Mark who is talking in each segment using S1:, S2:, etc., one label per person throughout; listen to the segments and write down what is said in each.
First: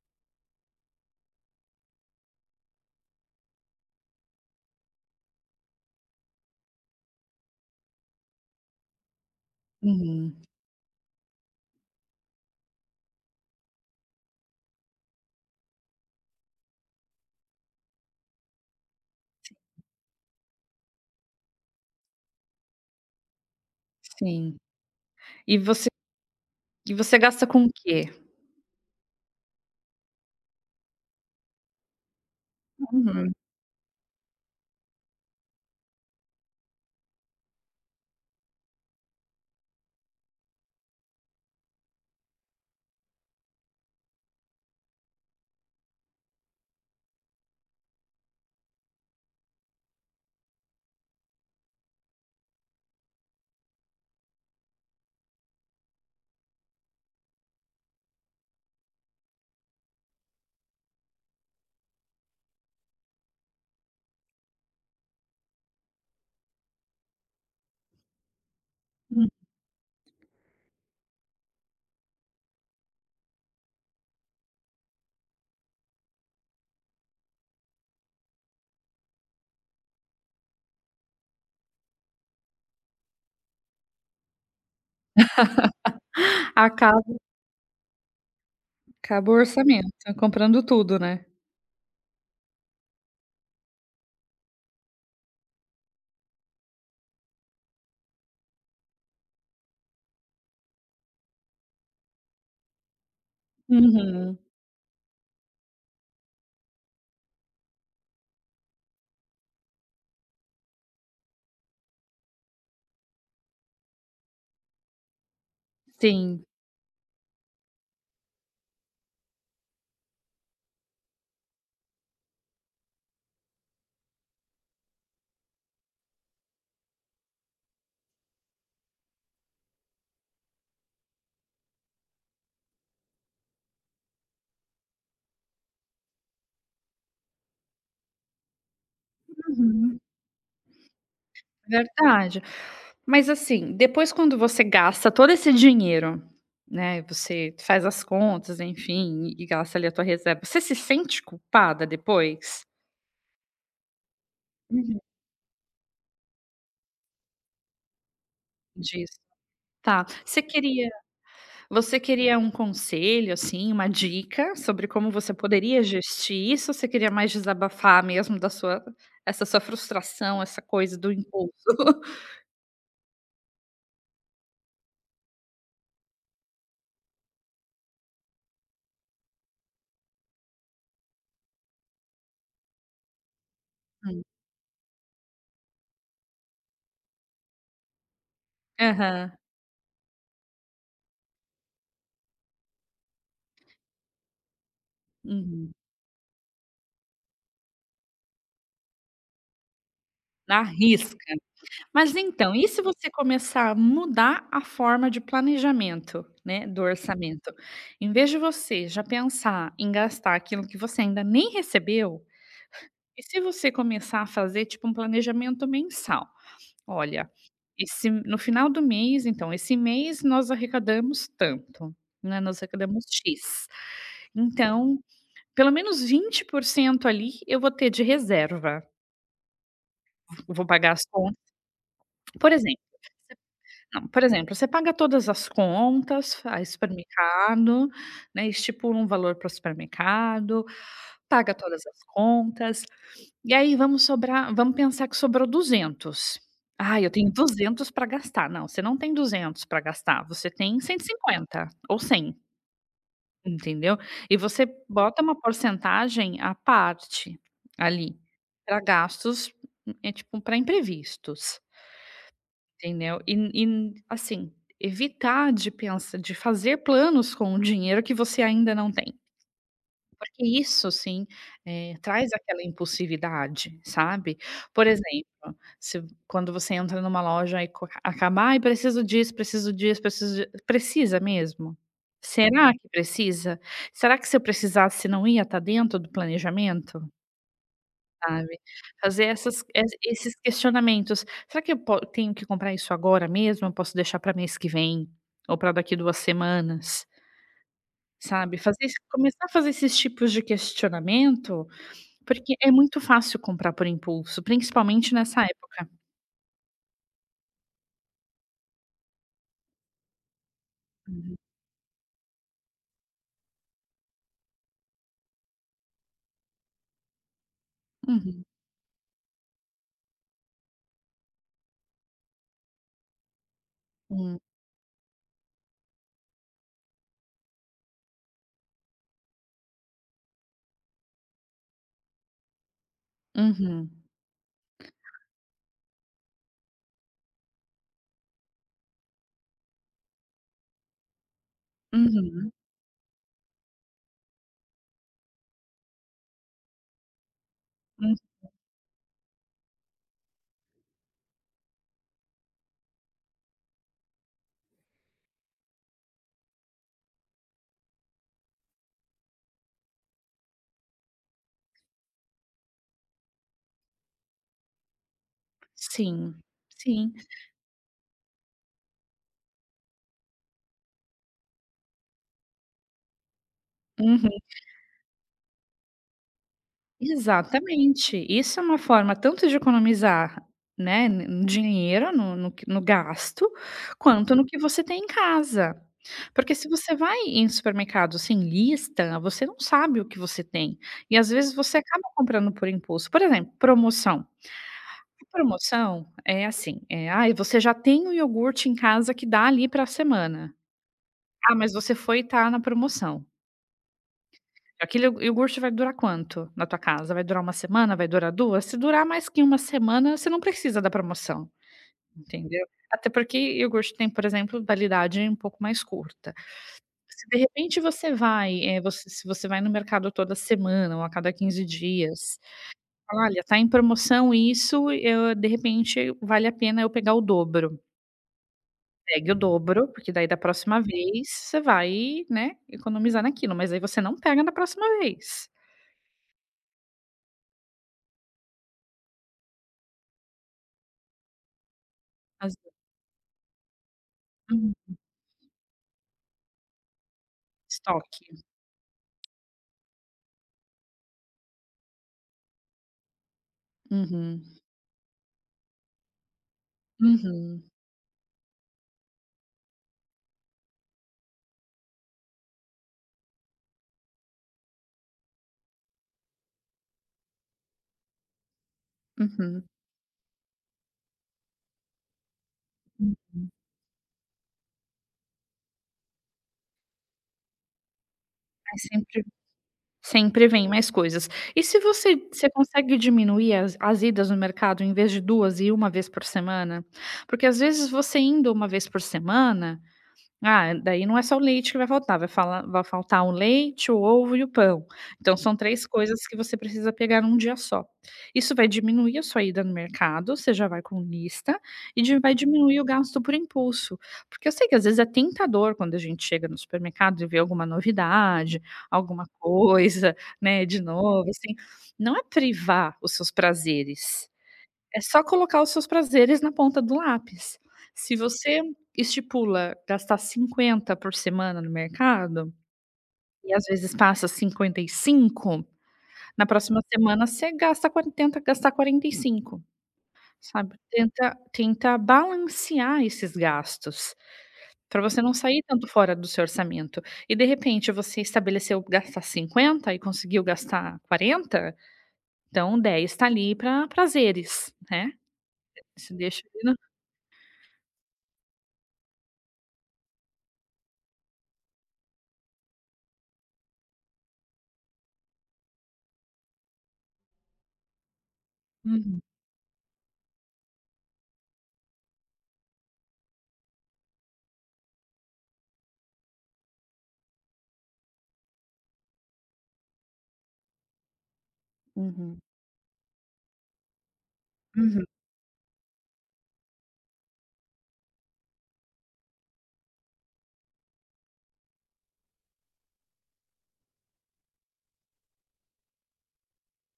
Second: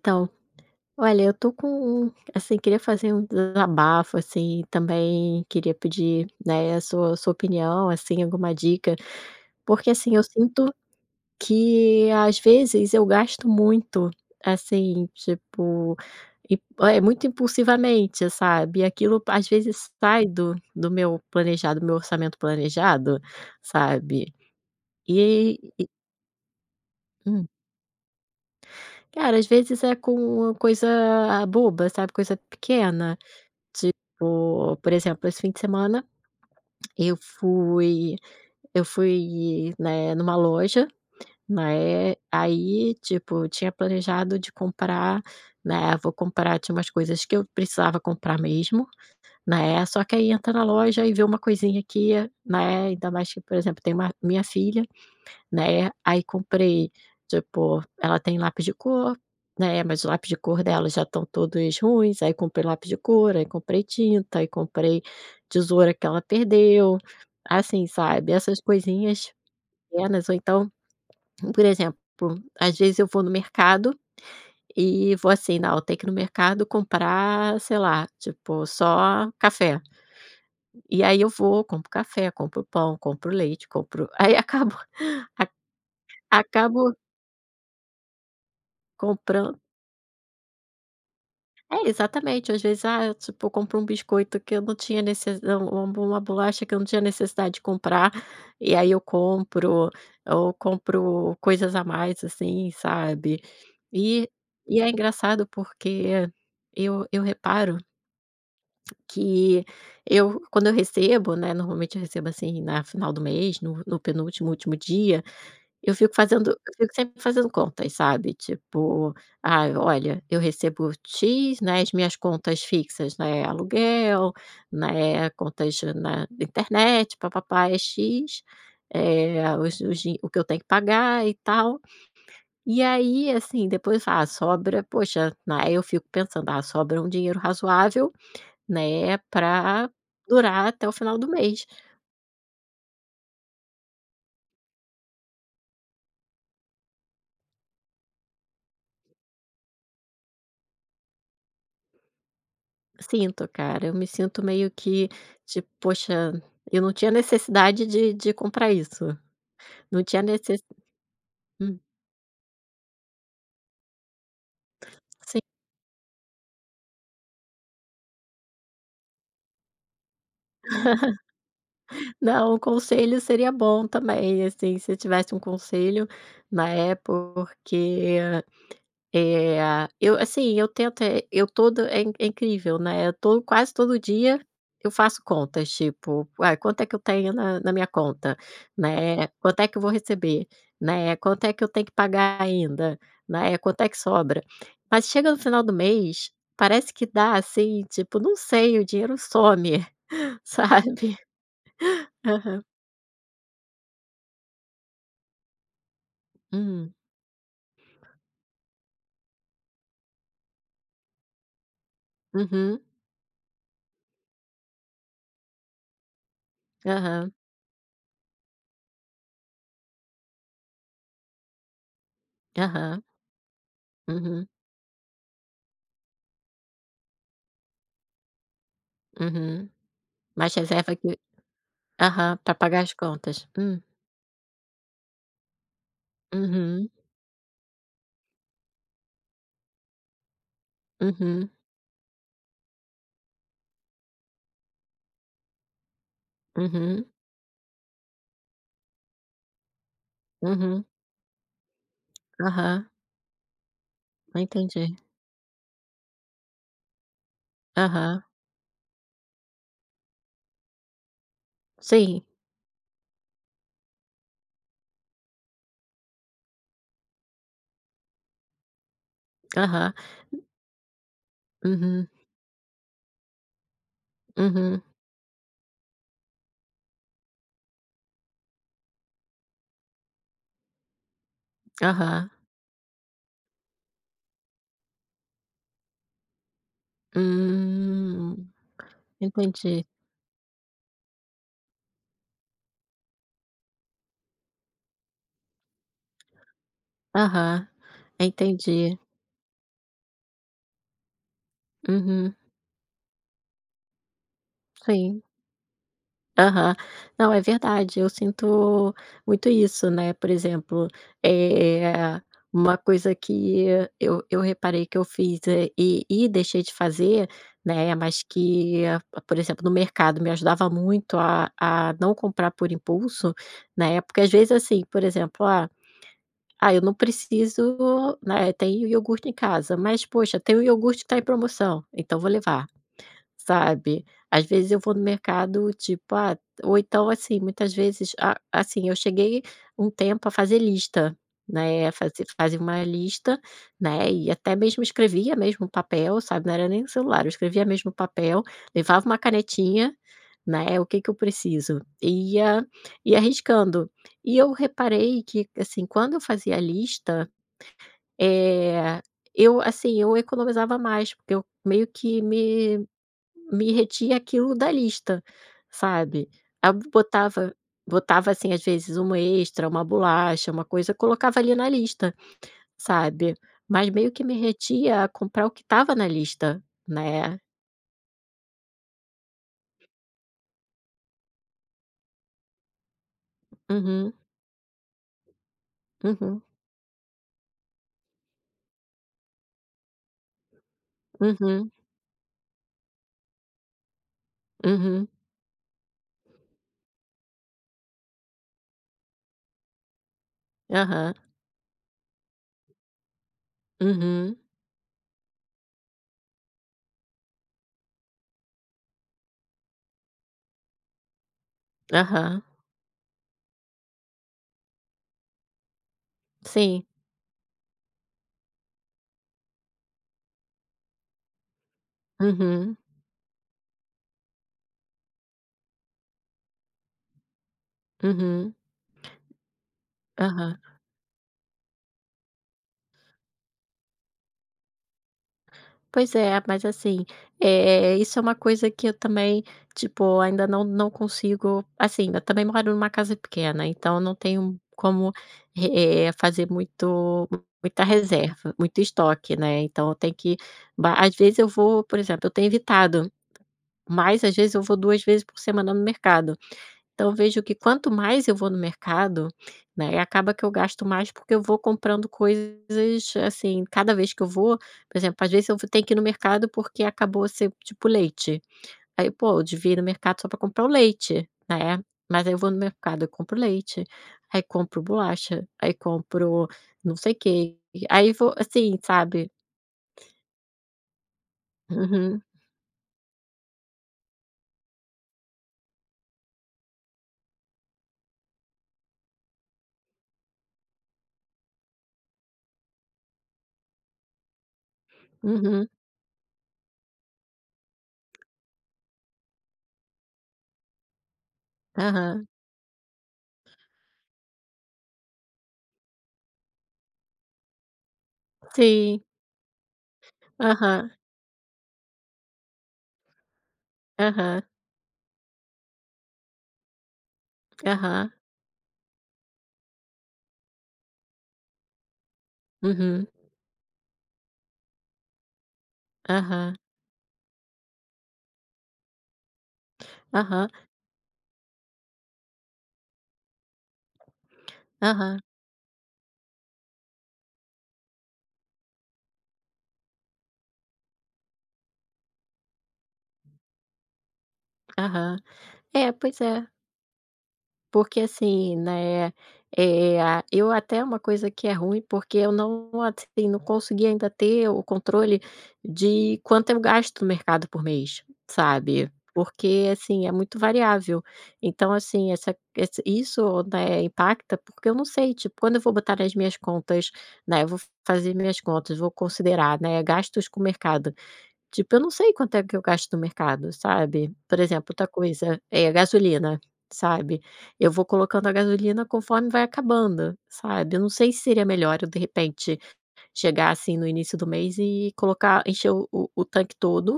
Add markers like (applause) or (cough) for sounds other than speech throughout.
S1: Então, olha, eu tô com, assim, queria fazer um desabafo, assim, também queria pedir, né, a sua opinião, assim, alguma dica, porque, assim, eu
S2: Uhum,
S1: sinto que às vezes eu gasto muito, assim, tipo, é muito impulsivamente, sabe? E aquilo às vezes sai do meu planejado, do meu orçamento planejado, sabe?
S2: sim. E
S1: E,
S2: você
S1: e-
S2: gasta
S1: hum,
S2: com o quê?
S1: Cara, às vezes é com uma coisa boba, sabe? Coisa pequena.
S2: Uhum,
S1: Por exemplo, esse fim de semana eu fui eu fui, né, numa loja, né, aí, tipo, tinha planejado de comprar, né, vou comprar tinha umas coisas que eu precisava comprar mesmo, né, só que aí entra na loja e vê uma coisinha aqui, né, ainda mais que, por exemplo, tem uma minha filha, né, aí comprei, tipo, ela tem lápis de cor, né, mas o lápis de cor dela já estão todos ruins, aí comprei lápis de cor, aí comprei tinta, aí comprei tesoura que ela perdeu, assim, sabe, essas
S2: hum.
S1: coisinhas pequenas, ou então, por exemplo, às vezes eu vou no mercado e vou assim: "Não, tem que ir no mercado comprar, sei lá, tipo, só café". E aí eu vou, compro café, compro pão, compro leite, compro, aí acabo (laughs) a acabo
S2: Acaba acaba o
S1: comprando.
S2: orçamento, comprando tudo, né.
S1: É, exatamente. Às vezes, eu, tipo, eu compro um biscoito que eu não tinha necessidade, uma bolacha que eu não tinha necessidade de comprar, e aí eu compro, ou compro coisas a mais, assim, sabe? E,
S2: Uhum,
S1: e é engraçado porque eu reparo que eu, quando eu recebo, né, normalmente eu recebo assim na final do mês, no penúltimo, último dia,
S2: sim.
S1: eu fico sempre fazendo contas, sabe, tipo: "Ah, olha, eu recebo X, né, as minhas contas fixas, né, aluguel, né, contas na internet, pá pá é X, os din o que eu tenho que pagar e tal". E aí, assim, depois, "Ah, sobra", poxa, né, eu fico pensando: "Ah, sobra um dinheiro razoável, né, pra
S2: Uhum,
S1: durar até o final do mês".
S2: verdade. Mas, assim, depois quando você gasta todo esse dinheiro, né, você faz as contas, enfim, e gasta ali a tua reserva, você se sente culpada depois?
S1: Sinto, cara. Eu me sinto meio
S2: Uhum,
S1: que, tipo: "Poxa, eu não tinha necessidade de comprar isso.
S2: disso.
S1: Não
S2: Tá,
S1: tinha
S2: você
S1: necess-"
S2: queria
S1: Hum,
S2: Você queria um conselho, assim, uma dica sobre como você
S1: sim.
S2: poderia gestir isso, ou você queria mais desabafar mesmo da sua essa sua frustração, essa coisa do impulso? (laughs)
S1: Não, o conselho seria bom também, assim, se eu tivesse um conselho, né, porque Eh, eu, assim, eu tento, eu todo, é in é incrível, né, eu tô quase todo
S2: Hum.
S1: dia eu faço contas, tipo: "Uai, quanto é que eu tenho na minha conta?", né,
S2: Aham.
S1: "Quanto é que eu vou receber?", né, "Quanto é que eu tenho que pagar ainda?", né, "Quanto é que sobra?". Mas chega no final
S2: Uhum.
S1: do mês, parece que dá, assim, tipo, não sei, o dinheiro some,
S2: Na
S1: (laughs)
S2: risca.
S1: sabe.
S2: Mas então,
S1: Aham.
S2: e se você começar a mudar a forma de planejamento, né, do
S1: Hum.
S2: orçamento? Em vez de você já pensar em gastar aquilo que você ainda nem recebeu,
S1: Uhum.
S2: e se você começar a fazer, tipo, um planejamento mensal? Olha,
S1: Aham.
S2: esse no final do mês então, esse mês nós arrecadamos tanto, né, nós
S1: Aham.
S2: arrecadamos X.
S1: Uhum.
S2: Então, pelo menos 20% ali eu vou ter de reserva.
S1: Uhum. Mais
S2: Eu Vou pagar
S1: reserva
S2: as
S1: que,
S2: contas
S1: aham,
S2: por
S1: para pagar
S2: exemplo
S1: as contas. Hum.
S2: não, por exemplo, você paga todas as contas, faz
S1: Uhum,
S2: supermercado, né, estipula um valor para o supermercado,
S1: uhum,
S2: paga todas as contas. E aí vamos pensar que sobrou 200. "Ah,
S1: uhum,
S2: eu tenho 200 para gastar", não, você não tem 200 para gastar, você tem
S1: uhum.
S2: 150 ou 100,
S1: Aham,
S2: entendeu. E você
S1: entendi.
S2: bota uma porcentagem à parte ali,
S1: Aham,
S2: para gastos, é tipo para imprevistos,
S1: sim.
S2: entendeu. E assim, evitar de pensar de fazer planos com o dinheiro que você ainda não tem.
S1: Aham.
S2: Porque isso sim,
S1: Uhum,
S2: traz aquela impulsividade, sabe.
S1: uhum.
S2: Por exemplo, se quando você entra numa loja e co acaba: "Ai, preciso disso, preciso disso, preciso de", precisa mesmo?
S1: Aham.
S2: Será que precisa? Será que se eu precisasse não ia estar dentro do planejamento?
S1: Hum,
S2: Sabe. Fazer essas
S1: entendi.
S2: es esses questionamentos. Será que eu po tenho que comprar isso agora mesmo? Eu posso deixar para mês que vem? Ou para daqui 2 semanas?
S1: Aham,
S2: Sabe, fazer esse
S1: entendi.
S2: começar a fazer esses tipos de questionamento,
S1: Uhum,
S2: porque é muito fácil comprar por impulso, principalmente
S1: sim.
S2: nessa época.
S1: Aham. Não, é verdade, eu sinto muito isso, né, por exemplo,
S2: Uhum,
S1: é uma coisa que eu reparei que eu fiz, e deixei de fazer, né, mas
S2: uhum,
S1: que, ah, por exemplo, no mercado me ajudava muito a não comprar por impulso, né, porque às
S2: hum,
S1: vezes, assim, por exemplo, eu não preciso, né, tem iogurte em casa, mas poxa, tem o iogurte que tá em promoção, então vou levar.
S2: uhum,
S1: Sabe? Às vezes eu vou no mercado, tipo, ah, ou então, assim, muitas vezes, a assim, eu cheguei um tempo a fazer lista, né,
S2: uhum,
S1: fazer uma lista, né, e até mesmo escrevia mesmo papel, sabe, não era nem celular, eu escrevia mesmo
S2: hum,
S1: papel, levava uma canetinha, né, o que que eu preciso, e ia arriscando. E eu reparei que, assim, quando eu fazia a lista, eh, eu, assim, eu economizava mais, porque eu meio que me retia aquilo da lista, sabe.
S2: sim,
S1: Aí eu
S2: sim,
S1: botava, assim, às vezes, uma extra, uma bolacha, uma coisa, colocava ali na lista, sabe. Mas meio que
S2: uhum,
S1: me retia a comprar o que estava na lista, né.
S2: exatamente. Isso é uma forma tanto de economizar, né, n no dinheiro no no que no gasto,
S1: Uhum,
S2: quanto no que você tem em casa.
S1: uhum,
S2: Porque se você vai em supermercado sem lista, você não sabe o que você tem, e às vezes
S1: uhum,
S2: você acaba comprando por impulso. Por exemplo, promoção.
S1: uhum,
S2: Promoção é assim, "Ai, você já tem o iogurte em casa que dá ali para a semana.
S1: aham,
S2: Ah, mas você foi e tá na promoção.
S1: uhum,
S2: Aquele iogurte vai durar quanto na tua casa? Vai durar uma semana? Vai durar 2 Se durar mais que uma semana, você não precisa da promoção",
S1: aham,
S2: entendeu? Até porque iogurte tem, por exemplo, validade um pouco mais curta.
S1: sim,
S2: Se de repente você vai, é você se você vai no mercado toda semana ou a cada 15 dias,
S1: uhum,
S2: fala: "Olha, tá em promoção isso, eu de repente vale a pena eu pegar o dobro".
S1: uhum,
S2: Pegue o dobro, porque daí da
S1: aham.
S2: próxima vez você vai, né, economizar naquilo, mas aí você não pega na próxima vez.
S1: Pois é, mas assim, é isso, é uma coisa que eu também, tipo, ainda não consigo, assim, eu também
S2: Às ve
S1: moro numa casa pequena, então não tenho
S2: Uhum.
S1: como, fazer muito muita
S2: Estoque.
S1: reserva, muito estoque, né, então eu tenho que ba às vezes eu vou, por exemplo, eu tenho evitado, mas às
S2: Uhum.
S1: vezes eu vou 2 vezes por semana no mercado. Então eu vejo que
S2: Uhum.
S1: quanto mais eu vou no mercado, né, acaba que eu gasto mais, porque eu vou comprando coisas, assim, cada vez que eu vou, por exemplo, às vezes eu vou tenho que ir no mercado porque acabou ser tipo leite. Aí, pô, eu
S2: Uhum.
S1: devia ir no mercado só para comprar o leite, né? Mas aí eu vou no mercado, eu compro leite, aí compro bolacha, aí compro não sei o quê. Aí vou
S2: Aí
S1: assim,
S2: sempre
S1: sabe?
S2: sempre vem mais coisas. E se você
S1: Uhum,
S2: você consegue diminuir as idas no mercado, em vez de 2 ir uma vez por semana? Porque às vezes você indo uma vez por semana. Ah, daí não é só o leite que vai faltar, vai faltar o leite, o ovo e o pão. Então são
S1: uhum,
S2: 3 coisas que você precisa pegar num dia só. Isso vai diminuir a sua ida no mercado, você já vai com lista, e di
S1: aham,
S2: vai diminuir o gasto por impulso. Porque eu sei que às vezes é tentador quando a gente chega no supermercado e vê alguma novidade,
S1: sim,
S2: alguma coisa, né, de
S1: aham,
S2: novo, assim, não é privar os seus prazeres,
S1: aham,
S2: é só colocar os seus prazeres na ponta do lápis.
S1: aham,
S2: Se você estipula gastar 50 por semana no mercado,
S1: uhum,
S2: e às vezes passa 55, na
S1: aham,
S2: próxima semana você gasta 40, tenta gastar 45,
S1: aham,
S2: sabe. Tenta balancear esses gastos, pra você
S1: aham.
S2: não sair tanto fora do seu orçamento. E de repente você estabeleceu gastar 50 e conseguiu gastar 40, então 10 tá ali pra prazeres, né.
S1: Aham. É,
S2: Você
S1: pois
S2: deixa
S1: é.
S2: ali no.
S1: Porque assim, né, eh, a eu até, é uma coisa que é ruim, porque eu não, assim, não consegui ainda ter o controle de quanto eu gasto no mercado por mês, sabe.
S2: Uhum.
S1: Porque, assim, é muito variável. Então, assim, essa esse isso, né, impacta, porque eu não sei, tipo, quando eu vou botar nas minhas contas, né, eu vou fazer minhas contas, vou considerar, né, gastos com o mercado. Tipo, eu não sei quanto
S2: Uhum.
S1: é que eu gasto no mercado, sabe. Por exemplo, outra
S2: Uhum,
S1: coisa, é a gasolina, sabe. Eu vou colocando a gasolina conforme vai acabando, sabe. Eu não sei se seria melhor eu, de repente, chegar, assim, no início do mês e colocar, encher o tanque todo,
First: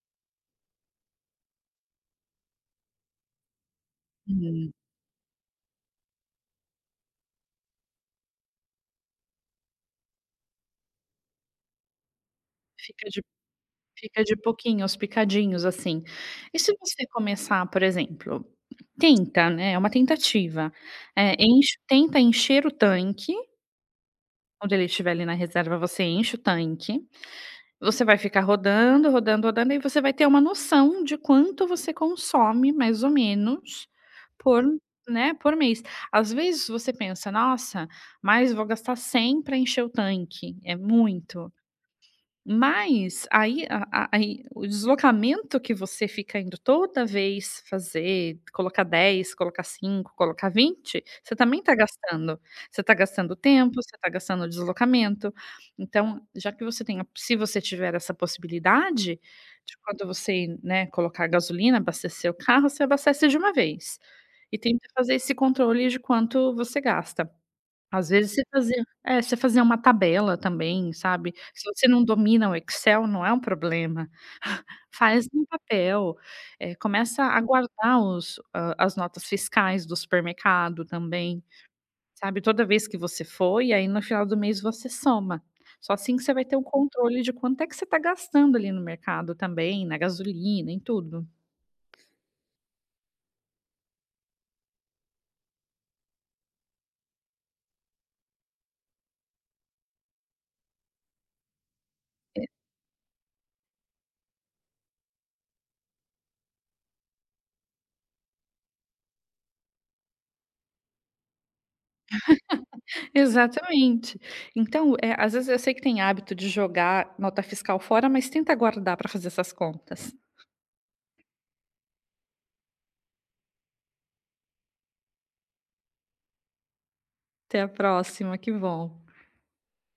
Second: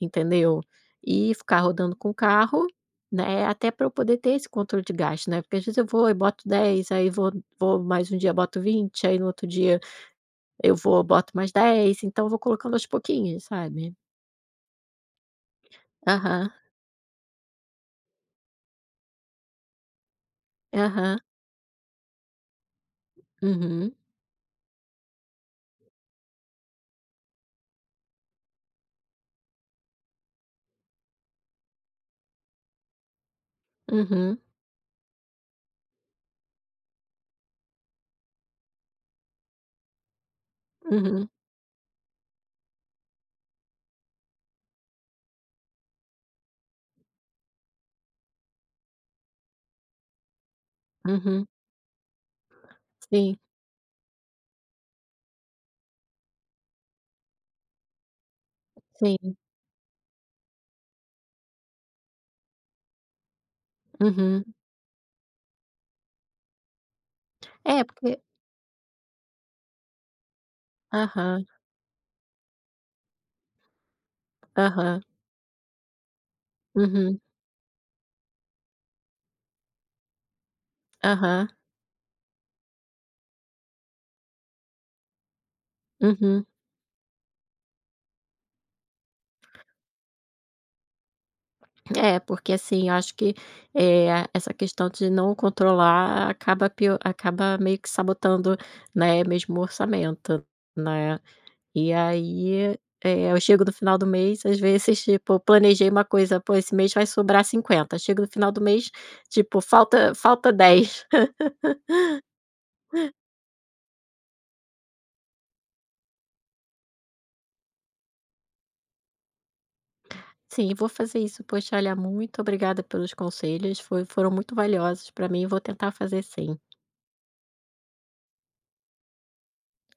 S1: entendeu. E ficar rodando com o carro, né, até para eu poder ter esse
S2: uhum.
S1: controle de gasto, né. Porque às vezes eu vou e boto 10, aí vou vou mais um dia, boto 20, aí no outro dia eu vou, boto mais 10, então eu vou colocando aos
S2: Fica de
S1: pouquinhos, sabe.
S2: fica de pouquinho, aos picadinhos, assim.
S1: Aham.
S2: E se você começar, por exemplo, tenta, né, é uma tentativa,
S1: Aham.
S2: enche tenta encher o tanque,
S1: Uhum.
S2: quando ele estiver ali na reserva, você enche o tanque, você vai ficar rodando, rodando, rodando, e você vai ter uma noção de quanto você consome, mais ou menos,
S1: Uhum.
S2: por né, por mês. Às vezes você pensa: "Nossa, mas vou gastar 100 para encher o tanque, é
S1: Uhum.
S2: muito". Mas aí a aí o deslocamento que você fica indo toda vez fazer, colocar 10, colocar 5, colocar 20, você
S1: Uhum.
S2: também está gastando. Você está gastando
S1: Sim,
S2: tempo, você está gastando deslocamento. Então, já que você tem a se você tiver essa possibilidade
S1: sim.
S2: de quando você, né, colocar gasolina, abastecer o carro, você abastece de uma vez.
S1: Uhum.
S2: E tenta fazer esse controle de quanto você gasta.
S1: É,
S2: Às
S1: porque
S2: vezes você fazia uma tabela também, sabe.
S1: aham,
S2: Se você não domina o Excel, não é um problema,
S1: aham.
S2: faz no papel,
S1: Uhum.
S2: começa a guardar os a as notas fiscais do supermercado também,
S1: Aham.
S2: sabe. Toda vez que você for e aí no final do mês você soma. Só assim que você vai
S1: Uhum.
S2: ter um controle de quanto é que você está gastando ali no mercado também, na gasolina, em tudo.
S1: É, porque assim, eu acho que, é essa questão de não controlar, acaba pio acaba meio que sabotando, né, mesmo o orçamento, né. E aí, eu chego no final do mês, às vezes, tipo, eu planejei uma coisa: "Pô, esse mês vai sobrar 50". Chego no final do mês, tipo, falta 10.
S2: Exatamente. Então, às vezes eu sei que tem hábito de jogar nota fiscal fora, mas tenta guardar para fazer essas contas.
S1: Sim, vou fazer isso. Poxa, olha, muito obrigada pelos conselhos, foi foram muito valiosos para mim e vou tentar fazer, sim.
S2: Até a próxima, que bom.